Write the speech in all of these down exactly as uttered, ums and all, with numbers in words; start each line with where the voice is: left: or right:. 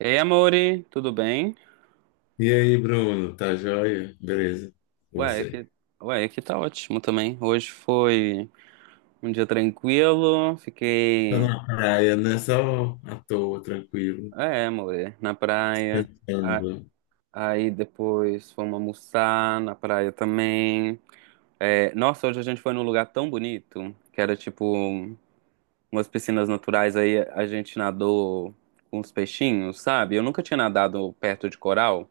right: Ei, amore, tudo bem?
left: E aí, Bruno, tá joia? Beleza, com
right: Ué, aqui,
left: você?
right: ué, aqui tá ótimo também. Hoje foi um dia tranquilo,
left: Tô
right: fiquei,
left: na praia, né? Só à toa, tranquilo,
right: é, amore, na praia. A-
left: pensando.
right: Aí depois fomos almoçar na praia também. É, nossa, hoje a gente foi num lugar tão bonito, que era tipo umas piscinas naturais, aí a gente nadou com os peixinhos, sabe? Eu nunca tinha nadado perto de coral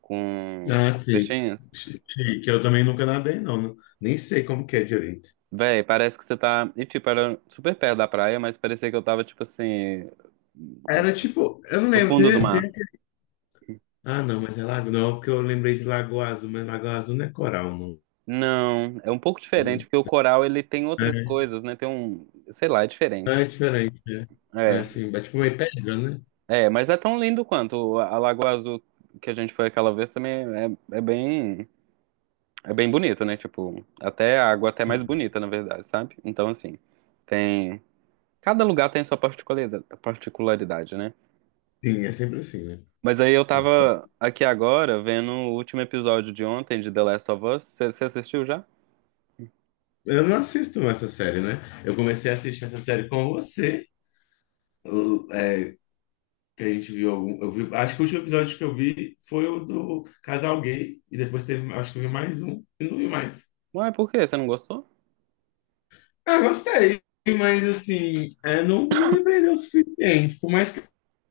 right: com
left: Ah, sim,
right: peixinhos.
left: chi- chique. Eu também nunca nadei, não. não- Nem sei como que é direito.
right: Véi, parece que você tá. E tipo, era super perto da praia, mas parecia que eu tava, tipo assim.
left: Era tipo, eu não
right: No
left: lembro,
right: fundo do
left: teve,
right: mar.
left: teve- Ah, não, mas é lago, não, porque eu lembrei de Lagoa Azul, mas Lagoa Azul não é coral, não.
right: Não, é um pouco diferente,
left: Não,
right: porque o coral ele tem outras
left: né?
right: coisas, né? Tem um. Sei lá, é
left: É,
right: diferente.
left: é diferente, né? É
right: É,
left: assim, é tipo meio pedra, né?
right: é, mas é tão lindo quanto a a Lagoa Azul que a gente foi aquela vez também é, é bem. É bem bonito, né? Tipo, até a água até é mais bonita, na verdade, sabe? Então, assim, tem. Cada lugar tem sua particulari- particularidade, né?
left: Sim, é sempre assim, né?
right: Mas aí eu
left: Os-
right: tava aqui agora vendo o último episódio de ontem de The Last of Us. Você assistiu já?
left: Eu não assisto essa série, né? Eu comecei a assistir essa série com você. é, que a gente viu algum. Eu vi, acho que o último episódio que eu vi foi o do casal gay. E depois teve, acho que eu vi mais um. E não vi mais.
right: Ué, por quê? Você não gostou?
left: Ah, gostei. Mas assim, é, não, não me prendeu o suficiente. Por mais que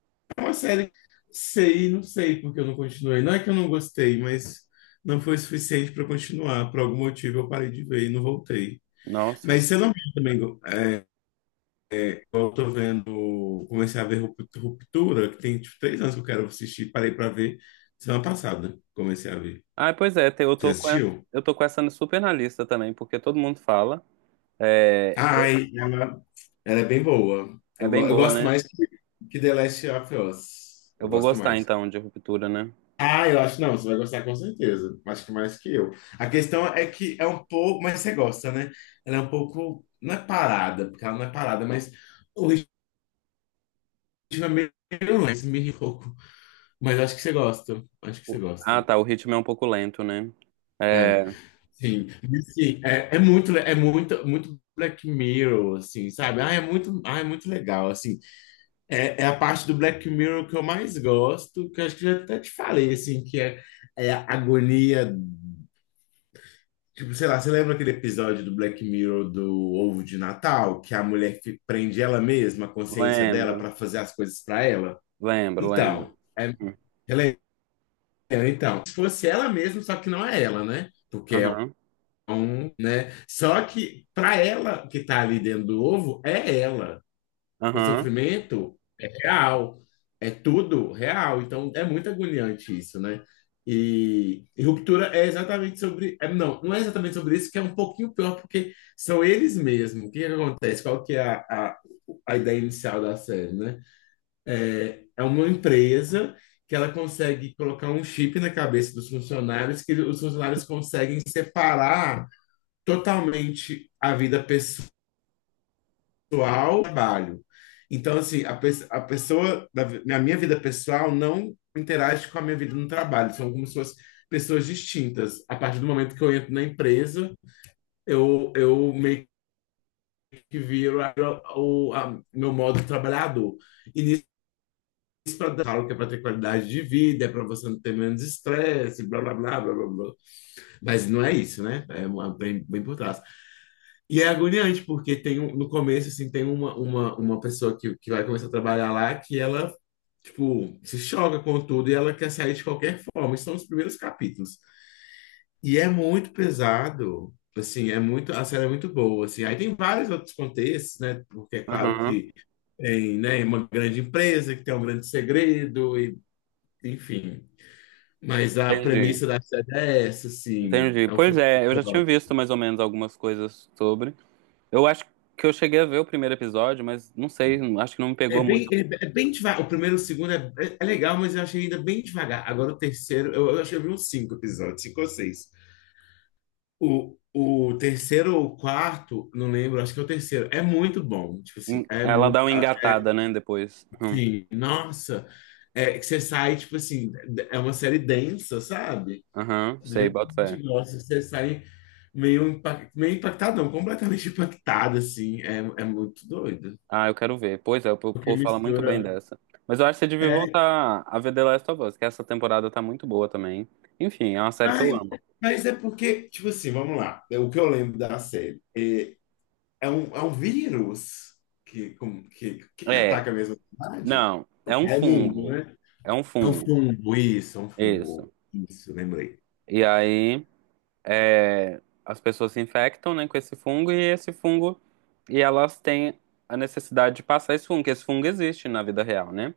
left: é uma série. sei, não sei porque eu não continuei. Não é que eu não gostei, mas não foi suficiente para continuar. Por algum motivo eu parei de ver e não voltei.
right: Nossa.
left: Mas você não viu também. É, eu tô vendo, comecei a ver Rup- Ruptura, que tem tipo, três anos que eu quero assistir, parei pra ver semana passada, comecei a ver.
right: Ah, pois é, te- eu
left: Você
right: tô com essa,
left: assistiu?
right: eu tô com essa super na lista também, porque todo mundo fala. É, eu-
left: Ai, ela, ela é bem boa.
right: É
left: Eu,
right: bem
left: go- eu
right: boa,
left: gosto
right: né?
left: mais que, que The Last of Us.
right: Eu
left: Eu
right: vou
left: gosto
right: gostar
left: mais.
right: então de Ruptura, né?
left: Ah, eu acho não, você vai gostar com certeza. Acho que mais que eu. A questão é que é um pouco, mas você gosta, né? Ela é um pouco, não é parada, porque ela não é parada, mas o ritmo é meio lento, meio louco. Mas acho que você gosta. Acho que você
right: O- Ah,
left: gosta.
right: tá, o ritmo é um pouco lento, né?
left: É.
right: É,
left: Sim, mas, assim, é, é muito, le- é muito, muito Black Mirror, assim, sabe? Ah, é muito, ah, é muito legal, assim. É, é a parte do Black Mirror que eu mais gosto, que eu acho que eu até te falei, assim, que é, é a agonia, tipo, sei lá, você lembra aquele episódio do Black Mirror do Ovo de Natal, que a mulher fi- prende ela mesma, a consciência dela,
right: lembro,
left: para fazer as coisas para ela?
right: lembro, lembro.
left: Então, é,
right: Hum.
left: ela é- então, se fosse ela mesma, só que não é ela, né? Porque é
right: Aham,
left: Então, né? Só que para ela que está ali dentro do ovo, é ela. O
right: aham,
left: sofrimento é real, é tudo real. Então é muito agoniante isso, né? E, e Ruptura é exatamente sobre, é, não, não é exatamente sobre isso, que é um pouquinho pior, porque são eles mesmos. O que que acontece? Qual que é a, a, a ideia inicial da série, né? É uma empresa que ela consegue colocar um chip na cabeça dos funcionários, que os funcionários conseguem separar totalmente a vida pessoal, e trabalho. Então, assim, a, pe- a pessoa da na minha vida pessoal não interage com a minha vida no trabalho, são como se fossem pessoas distintas. A partir do momento que eu entro na empresa, eu, eu meio que viro a- o a- meu modo trabalhador. E nisso, pra, falo que é para ter qualidade de vida, é para você não ter menos estresse, blá, blá, blá, blá, blá, blá. Mas não é isso, né? É uma- bem, bem por trás. E é agoniante, porque tem um- no começo, assim, tem uma, uma, uma pessoa que, que vai começar a trabalhar lá que ela, tipo, se choca com tudo e ela quer sair de qualquer forma. Esses são os primeiros capítulos. E é muito pesado, assim, é muito, a série é muito boa, assim. Aí tem vários outros contextos, né? Porque é claro
right: aham.
left: que tem, né, uma grande empresa que tem um grande segredo, e, enfim. Mas a premissa
right: Entendi,
left: da série é essa, assim,
right: entendi.
left: é um
right: Pois
left: futuro.
right: é, eu já tinha visto mais ou menos algumas coisas sobre. Eu acho que eu cheguei a ver o primeiro episódio, mas não sei, acho que não me
left: É
right: pegou
left: bem,
right: muito.
left: é, é bem devagar. O primeiro e o segundo é, é é legal, mas eu achei ainda bem devagar. Agora o terceiro, eu, eu acho que eu vi uns cinco episódios, cinco ou seis. O, o terceiro ou o quarto, não lembro, acho que é o terceiro. É muito bom. Tipo
right: Hum.
left: assim, é
right: Ela
left: muito.
right: dá uma engatada, né, depois. Hum.
left: Assim, nossa, é que você sai, tipo assim, é uma série densa, sabe?
right: Aham,
left: Do
right: sei,
left: jeito que
right: bota
left: a
right: fé.
left: gente gosta, você sai meio, impact, meio impactado, não, completamente impactado, assim. É, é muito doido.
right: Ah, eu quero ver. Pois é, o
left: Porque
right: povo fala muito bem
left: mistura.
right: dessa. Mas eu acho que você devia
left: é,
right: voltar a ver The Last of Us, que essa temporada tá muito boa também. Enfim, é uma série que eu
left: Ai,
right: amo.
left: mas é porque, tipo assim, vamos lá. É O que eu lembro da série é, é, um, é um vírus que, como- que, que que
right: É,
left: ataca mesmo a cidade?
right: não,
left: O
right: é um
left: o mundo,
right: fungo.
left: né?
right: É um
left: É um
right: fungo,
left: fungo, isso, é um fungo.
right: isso.
left: Isso, lembrei.
right: E aí, é, as pessoas se infectam, né, com esse fungo e esse fungo e elas têm a necessidade de passar esse fungo, que esse fungo existe na vida real, né?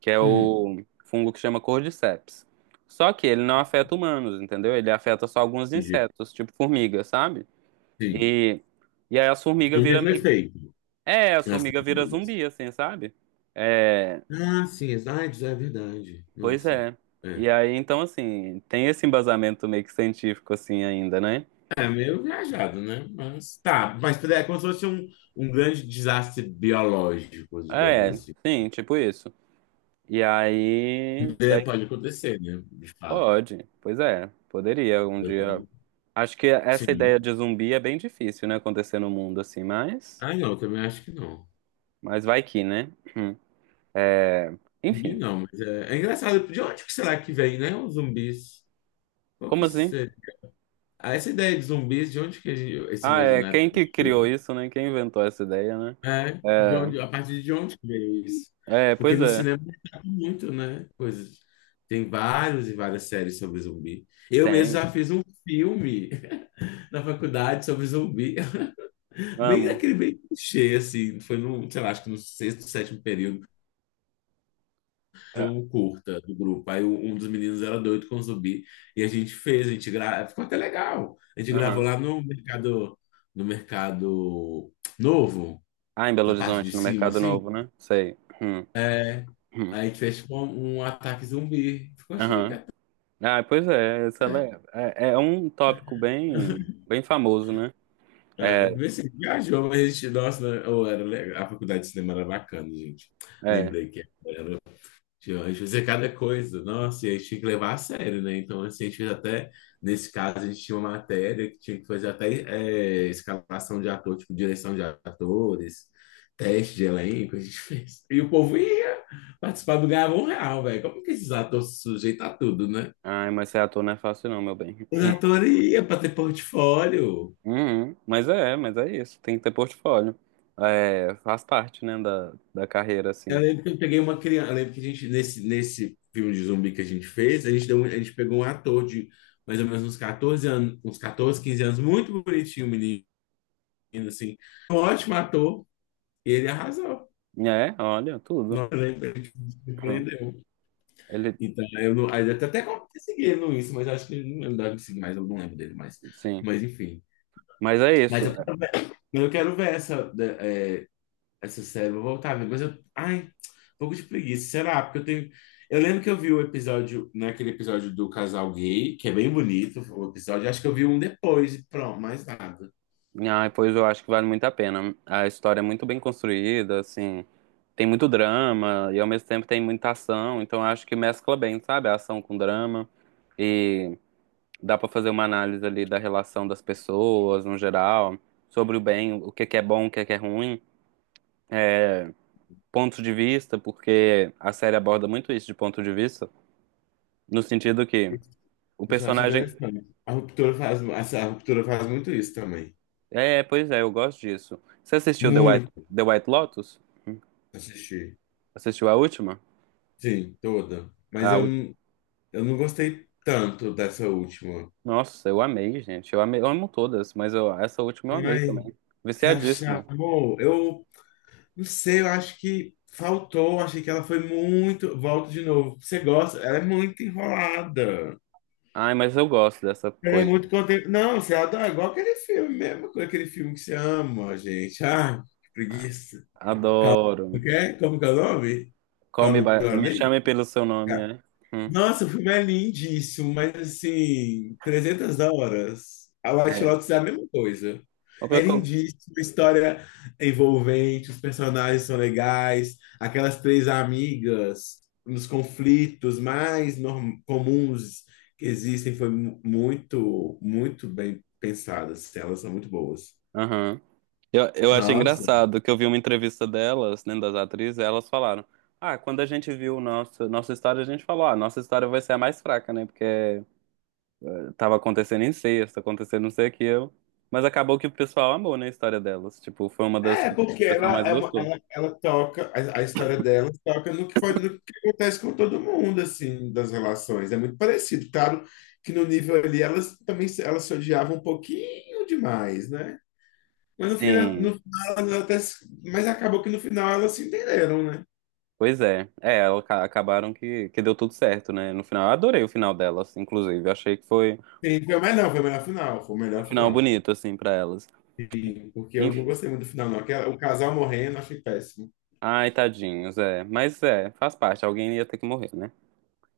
right: Que é
left: Hum,
right: o fungo que chama cordyceps. Só que ele não afeta humanos, entendeu? Ele afeta só alguns
left: entendi.
right: insetos, tipo formiga, sabe?
left: Sim.
right: E e aí as
left: E
right: formigas
left: tem o
right: viram
left: mesmo
right: meio...
left: efeito
right: É, as
left: nas
right: formigas viram
left: famílias.
right: zumbi, assim, sabe? É,
left: Ah, sim, AIDS é verdade.
right: pois
left: Nossa.
right: é.
left: É.
right: E aí, então, assim, tem esse embasamento meio que científico, assim, ainda, né?
left: É meio viajado, né? Mas tá, mas é como se fosse um, um grande desastre biológico, digamos
right: É,
left: assim.
right: sim, tipo isso. E aí,
left: É,
right: aí
left: pode acontecer, né? De fato.
right: Pode. Pois é, poderia um dia.
left: Então,
right: Acho que essa
left: sim.
right: ideia de zumbi é bem difícil, né, acontecer no mundo assim, mas
left: Ah, não, eu também acho que não.
right: mas vai que, né? Hum. É,
left: Zumbi
right: enfim.
left: não, mas é, é engraçado. De onde que será que vem, né? Os zumbis. Qual que
right: Como
left: isso
right: assim?
left: é? Ah, essa ideia de zumbis, de onde que a gente- esse
right: Ah, é,
left: imaginário
right: quem
left: que a
right: que
left: gente
right: criou
left: criou?
right: isso, né? Quem inventou essa ideia, né?
left: É, de onde, a partir de onde que veio isso?
right: É, é,
left: Porque
right: pois
left: no
right: é.
left: cinema tá muito, né? Coisas. Tem vários e várias séries sobre zumbi. Eu mesmo
right: Tem.
left: já fiz um filme na faculdade sobre zumbi. Bem
right: Amo.
left: aquele bem clichê, assim. Foi no, sei lá, acho que no sexto, sétimo período.
right: É,
left: Um curta do grupo. Aí o- um dos meninos era doido com zumbi e a gente fez, a gente gra... ficou até legal. A gente gravou
right: aham.
left: lá no mercado, no mercado novo,
right: Ah, em Belo
left: na parte de
right: Horizonte, no
left: cima,
right: Mercado
left: assim,
right: Novo, né? Sei. Hum,
left: né?
right: hum.
left: Aí a gente fez tipo um, um ataque zumbi. Ficou chique
right: Aham.
left: até.
right: Ah, pois é, essa é, é, é um tópico bem, bem famoso, né?
left: É,
right: É.
left: vê se viajou, mas a gente, nossa, né? Ou era legal. A faculdade de cinema era bacana, gente.
right: É.
left: Lembrei que Tinha- a gente fazia cada coisa, nossa, e a gente tinha que levar a sério, né? Então, assim, a gente fez até, nesse caso, a gente tinha uma matéria que tinha que fazer até é, escalação de ator, tipo, direção de atores, teste de elenco, a gente fez. E o povo ia participar do Ganhava um Real, velho. Como que esses atores se sujeitam a tudo, né?
right: Ai, mas ser ator não é fácil não, meu bem.
left: Os atores iam para ter portfólio.
right: Uhum. Mas é, mas é isso. Tem que ter portfólio. É, faz parte, né, da, da carreira,
left: Eu
right: assim.
left: lembro que eu peguei uma criança. Eu lembro que a gente, nesse, nesse filme de zumbi que a gente fez, a gente deu, um- a gente pegou um ator de mais ou menos uns quatorze anos, uns quatorze, quinze anos, muito bonitinho, o menino, assim. Um ótimo ator, e ele arrasou.
right: É, olha, tudo.
left: Não eu lembro, ele me
right: Uhum.
left: surpreendeu.
right: Ele,
left: Então, eu não, aí eu até consegui ele isso, mas eu acho que ele não ele não deve me seguir mais, eu não lembro dele mais.
right: sim.
left: Mas, enfim.
right: Mas é
left: Mas
right: isso.
left: eu, eu quero ver essa. é, Essa série, vou voltar a mas eu. Ai, um pouco de preguiça. Será? Porque eu tenho. Eu lembro que eu vi o episódio, naquele episódio do casal gay, que é bem bonito o episódio. Acho que eu vi um depois e pronto, mais nada.
right: Ai, pois eu acho que vale muito a pena. A história é muito bem construída, assim. Tem muito drama e ao mesmo tempo tem muita ação. Então eu acho que mescla bem, sabe? A ação com drama. Dá para fazer uma análise ali da relação das pessoas no geral, sobre o bem, o que é que é bom, o que é que é ruim, pontos de vista, porque a série aborda muito isso de ponto de vista, no sentido que o
left: Isso eu acho
right: personagem.
left: interessante. A ruptura faz, essa- a ruptura faz muito isso também.
right: É, pois é, eu gosto disso. Você assistiu The White,
left: Muito
right: The White Lotus?
left: assistir.
right: Assistiu a última?
left: Sim, toda. Mas
right: A
left: eu,
right: ú-
left: não- eu não gostei tanto dessa última.
right: Nossa, eu amei, gente. Eu amei, eu amo todas, mas eu- essa última eu amei
left: Ai,
right: também.
left: se achar,
right: Viciadíssimo.
left: amor, eu. Não sei, eu acho que faltou. Achei que ela foi muito. Volto de novo. Você gosta? Ela é muito enrolada.
right: Ai, mas eu gosto dessa
left: Ela é
right: coisa.
left: muito contente. Não, você adora. Igual aquele filme mesmo, com aquele filme que você ama, gente. Ah, que preguiça.
right: Adoro.
left: Ok? Como que é o nome?
right: Call me
left: Como
right: by...
left: que é o
right: Me
left: nome?
right: chame pelo seu nome, é. Hum,
left: Nossa, o filme é lindíssimo, mas assim, trezentas horas. A White
right: é.
left: Lotus é a mesma coisa.
right: O pior
left: É
right: que eu,
left: lindíssimo, a história é envolvente, os personagens são legais, aquelas três amigas nos conflitos mais norm- comuns que existem foi mu- muito, muito bem pensadas. Elas são muito boas.
right: aham. Eu, eu acho
left: Nossa.
right: engraçado que eu vi uma entrevista delas, né, das atrizes, e elas falaram: Ah, quando a gente viu nossa, nossa história, a gente falou: Ah, nossa história vai ser a mais fraca, né? Porque tava acontecendo incesto, acontecendo não sei o que eu. Mas acabou que o pessoal amou, né, a história delas. Tipo, foi uma das
left: É,
right: que o
left: porque
right: pessoal
left: ela,
right: mais
left: é uma-
right: gostou.
left: ela, ela toca, a, a história dela toca no que, pode, no que acontece com todo mundo, assim, das relações. É muito parecido. Claro que no nível ali elas também se- elas se odiavam um pouquinho demais, né? Mas no final,
right: Sim,
left: no final elas até, se- mas acabou que no final elas se entenderam, né?
right: pois é. É, elas ca- acabaram que, que deu tudo certo, né? No final, eu adorei o final delas, inclusive. Eu achei que foi
left: Sim, foi o melhor, foi o melhor final, foi o
right: um
left: melhor
right: final
left: final.
right: bonito, assim, pra elas.
left: Sim, porque eu não gostei muito do final, não. Aquela, o casal morrendo, eu achei péssimo.
right: Ai, tadinhos, é. Mas é, faz parte. Alguém ia ter que morrer, né?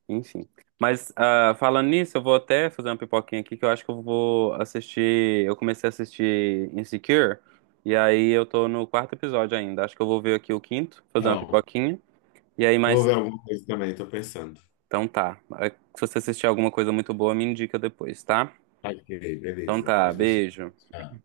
right: Enfim. Mas ah, falando nisso, eu vou até fazer uma pipoquinha aqui que eu acho que eu vou assistir. Eu comecei a assistir Insecure, e aí eu tô no quarto episódio ainda. Acho que eu vou ver aqui o quinto, fazer uma
left: Então,
right: pipoquinha. E aí,
left: eu vou
right: mas.
left: ver alguma coisa também, estou pensando.
right: Então tá. Se você assistir alguma coisa muito boa, me indica depois, tá?
left: Ok,
right: Então
left: beleza,
right: tá,
left: pode deixar.
right: beijo.
left: Tchau.